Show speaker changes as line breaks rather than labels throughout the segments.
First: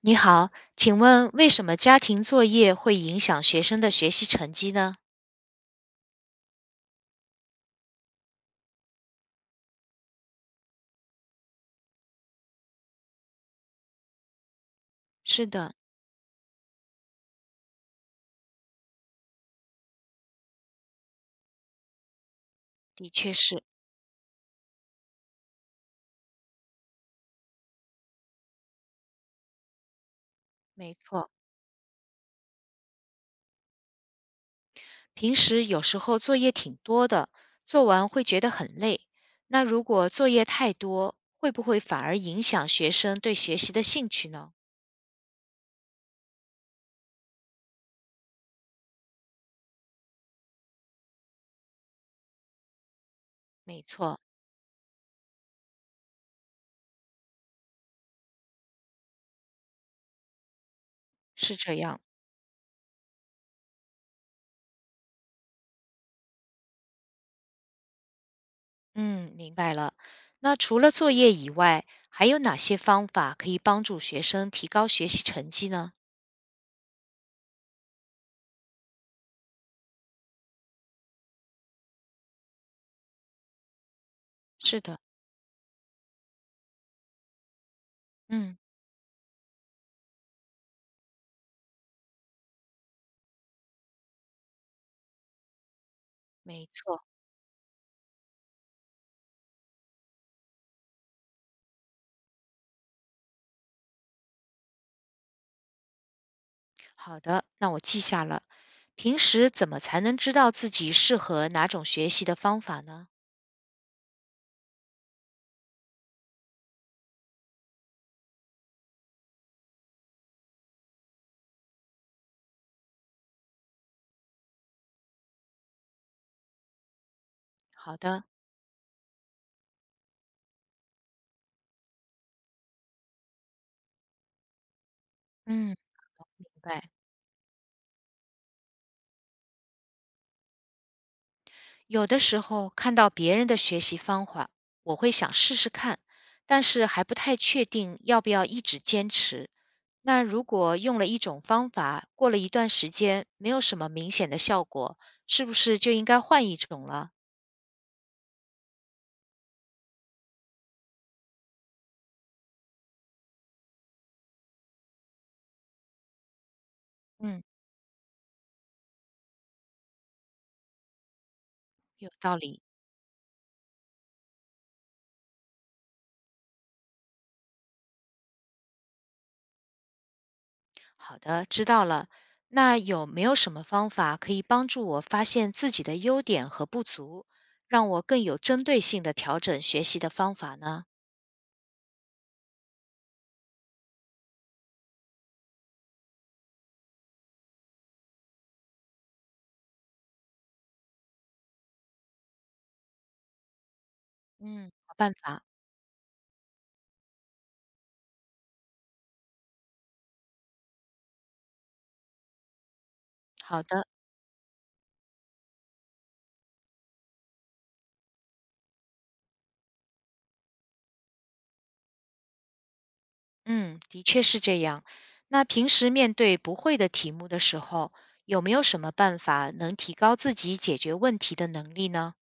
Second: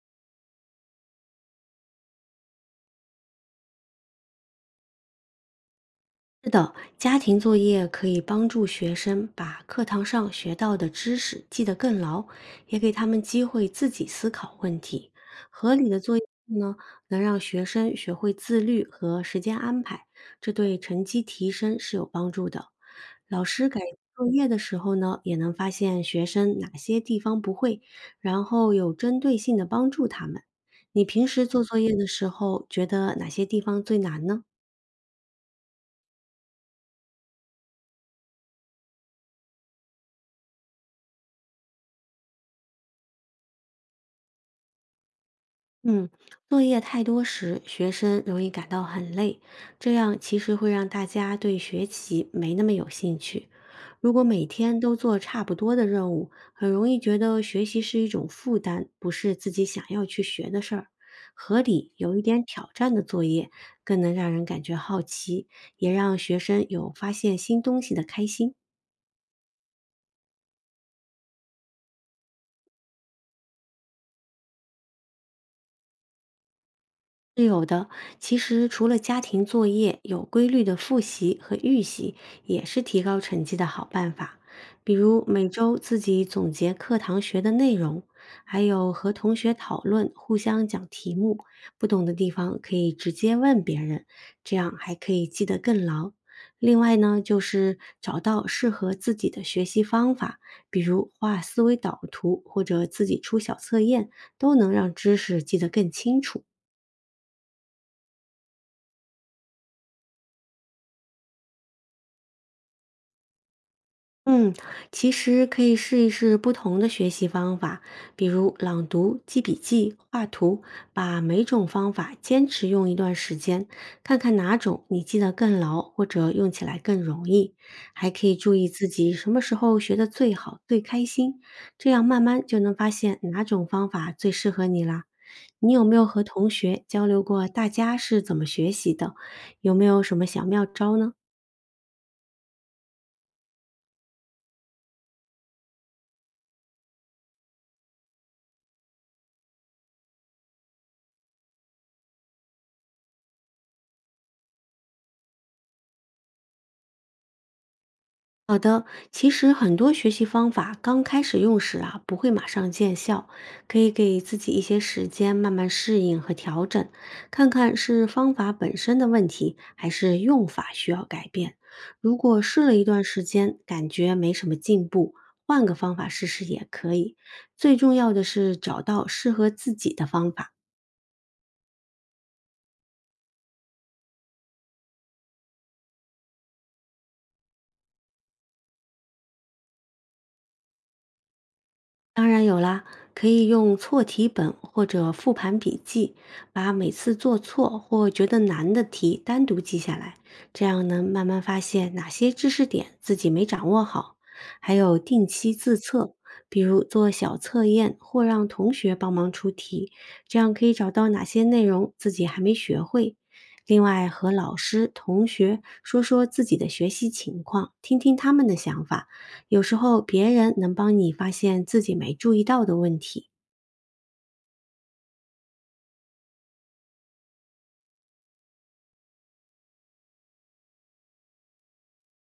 你好，请问为什么家庭作业会影响学生的学习成绩呢？
是的，家庭作业可以帮助学生把课堂上学到的知识记得更牢，也给他们机会自己思考问题。
是的，
合理的作业呢，能让学生学会自律和时间安排，这对成绩提升是有帮助的。
的确
老
是，
师改作业的时候呢，也能发现学生哪些地方不会，然后有针对性的帮助他们。
没
你平
错。
时做作业的时候，觉得哪些地方最难呢？
平时有时候作业挺多的，做完会觉得很累。那如果作业太多，会不会反而影响学生对学习的兴趣呢？
嗯，作业太多时，学生容易感到很累，这样其实会让大家对学习没那么有兴趣。
没
如
错，
果每天都做差不多的任务，很容易觉得学习是一种负担，不是自己想要去学的事儿。
是
合
这
理
样。
有一点挑战的作业，更能让人感觉好奇，也让学生有发现新东西的开心。
嗯，明白了。那除了作业以外，还有哪些方法可以帮助学生提高学习成绩呢？
是有的。其实除了家庭作业，有规律的复习和预习也是提高成绩的好办法。
是
比
的，
如每周自己总结课堂学的内容，
嗯，
还有和同学讨论，互相讲题目，不懂的地方可以直接问别人，这样还可以记得更牢。
没
另外
错。
呢，就是找到适合自己的学习方法，比如画思维导图或者自己出小测验，都能让知识记得更清楚。
好的，那我记下了。平时怎么才能知道自己适合哪种学习的方法呢？
嗯，其实可以试一试不同的学习方法，比如朗读、记笔记、画图，把每种方法坚持用一段时间，看看哪种你记得更牢，或者用起来更容易。
好
还
的，
可以注意自己什么时候学得最好、最开心，这样慢慢就能发现哪种方法最适合你啦。
嗯，
你有没有和
明
同
白。
学交流过大家是怎么学习的？有没有什么小妙招呢？
有的时候看到别人的学习方法，我会想试试看，但是还不太确定要不要一直坚持。那如果用了一种方法，过了一段时间没有什么明显的效果，是不是就应该换一种了？
好的，其实很多学习方法刚开始用时啊，不会马上见效，可以给自己一些时间慢慢适应和调整，
嗯，
看看是方法本身的问题，还是用法需要改变。
有
如
道
果
理。
试了一段时间，感觉没什么进步，换个方法试试也可以。最重要的是找到适合自己的方法。
好的，知道了。那有没有什么方法可以帮助我发现自己的优点和不足，让我更有针对性的调整学习的方法呢？
当然有啦，可以用错题本或者复盘笔记，把每次做错或觉得难的题单独记下来，这样能慢慢发现哪些知识点自己没掌握好。
嗯，
还
好
有
办
定
法。
期自测，比如做小测验或让同学帮忙出题，这样可以找到哪些内容自己还没学会。
好
另
的，
外，和老师、同学说说自己的学习情况，听听他们的想法，有时候别人能帮你发现自己没注意到的问题。
嗯，的确是这样。那平时面对不会的题目的时候，有没有什么办法能提高自己解决问题的能力呢？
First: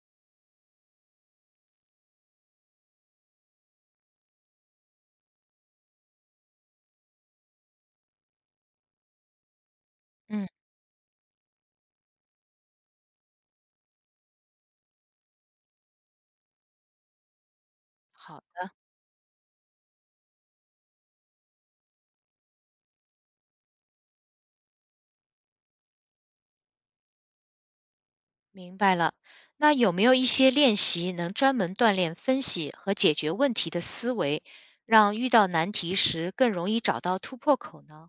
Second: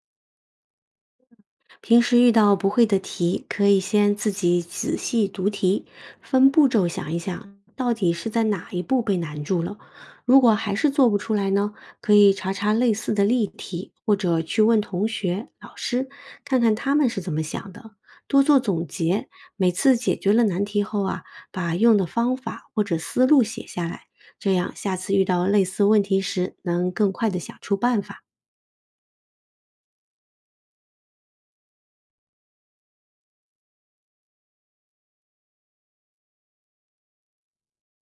平时遇到不会的题，可以先自己仔细读题，分步骤想一想，到底是在哪一步被难住了。如
嗯，
果还是做不出来呢，可以查查类似的例题，或者去问同学、老师，看看他们是怎么想的。多做
好。
总结，每次解决了难题后啊，把用的方法或者思路写下来，这样下次遇到类似问题时，能更快的想出办法。
明白了。那有没有一些练习能专门锻炼分析和解决问题的思维，让遇到难题时更容易找到突破口呢？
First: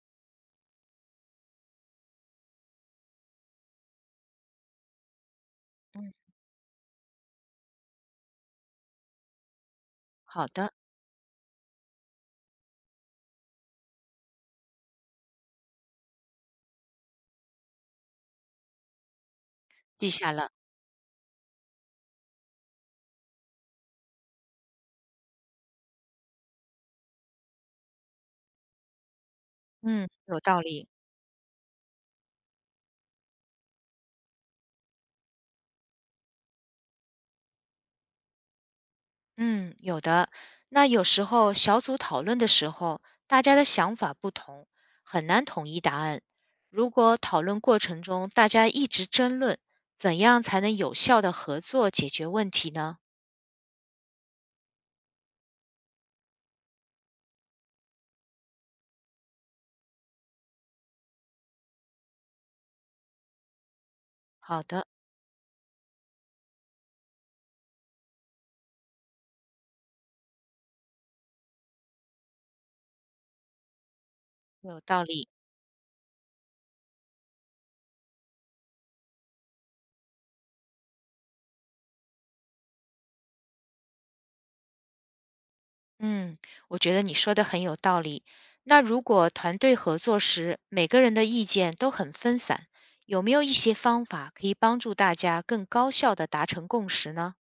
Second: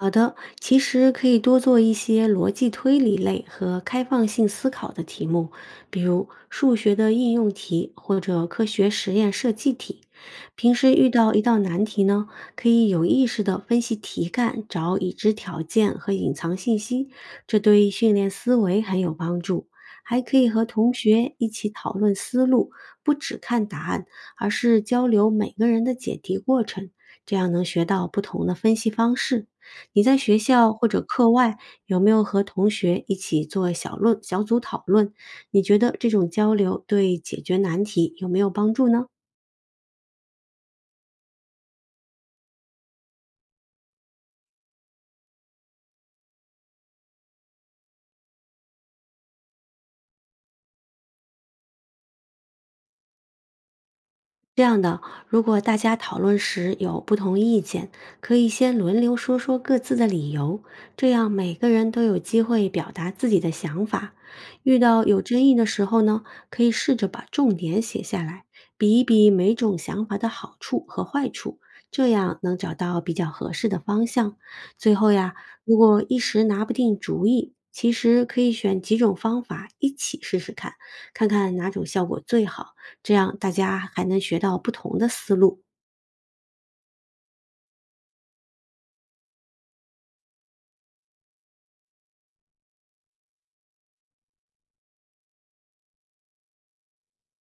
好的，其实可以多做一些逻辑推理类和开放性思考的题目，比
嗯，
如数学的应用题或者科学实验设计题。
好
平
的，
时遇到一道难题呢，可以有意识地分析题干，找已知条件和隐藏信息，这对训练思维很有帮助。
记
还
下
可以
了。
和同学一起讨论思路，不只看答案，而是交流每个人的解题过程，这样能学到不同的分析方式。你
嗯，
在学
有道
校或
理。
者课外有没有和同学一起做小论小组讨论？你觉得这种交流对解决难题有没有帮助呢？
嗯，有的。那有时候小组讨论的时候，大家的想法不同，很难统一答案。如果讨论过程中大家一直争论，怎样才能有效的合作解决问题呢？
这样的，如果大家讨论时有不同意见，可以先轮流说说各自的理由，这样每个人都有机会表达自己的想法。
好
遇
的，
到有争议的时候呢，可以试着把重点写下来，比一比每种想法的好处和坏处，这样能找到比较合适的方向。
有
最
道
后
理。
呀，如果一时拿不定主意，其实可以选几种方法一起试试看，看看哪种效果最好。这样大家还能学到不同的思路。
嗯，我觉得你说的很有道理。那如果团队合作时，每个人的意见都很分散，有没有一些方法可以帮助大家更高效的达成共识呢？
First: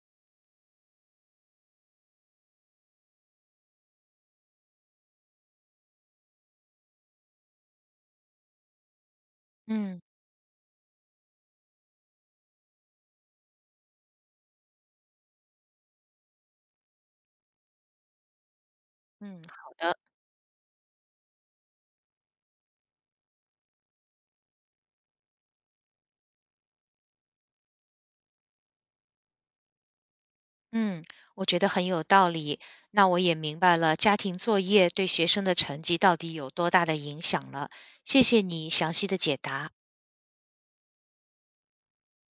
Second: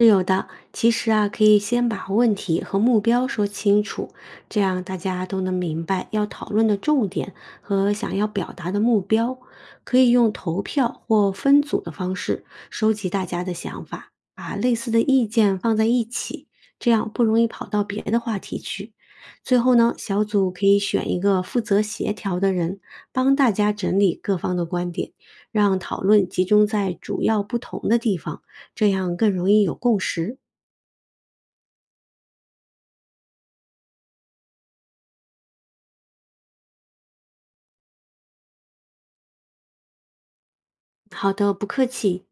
是有的，其实啊，可以先把问题和目标说清楚，这样大家都能明白要讨论的重点和想要表达的目标。可
嗯
以用投票或分组的方式收集大家的想法，把类似的意见放在一起，这样不容易跑到别的话题去。
嗯，
最
好
后呢，
的，
小组可以选一个负责协调的人，帮大家整理各方的观点，让讨论集中在主要不同的地方。这样更容易有共识。
嗯，我觉得很有道理。那我也明白了家庭作业对学生的成绩到底有多大的影响了。谢谢你详细的解答。
好的，不客气。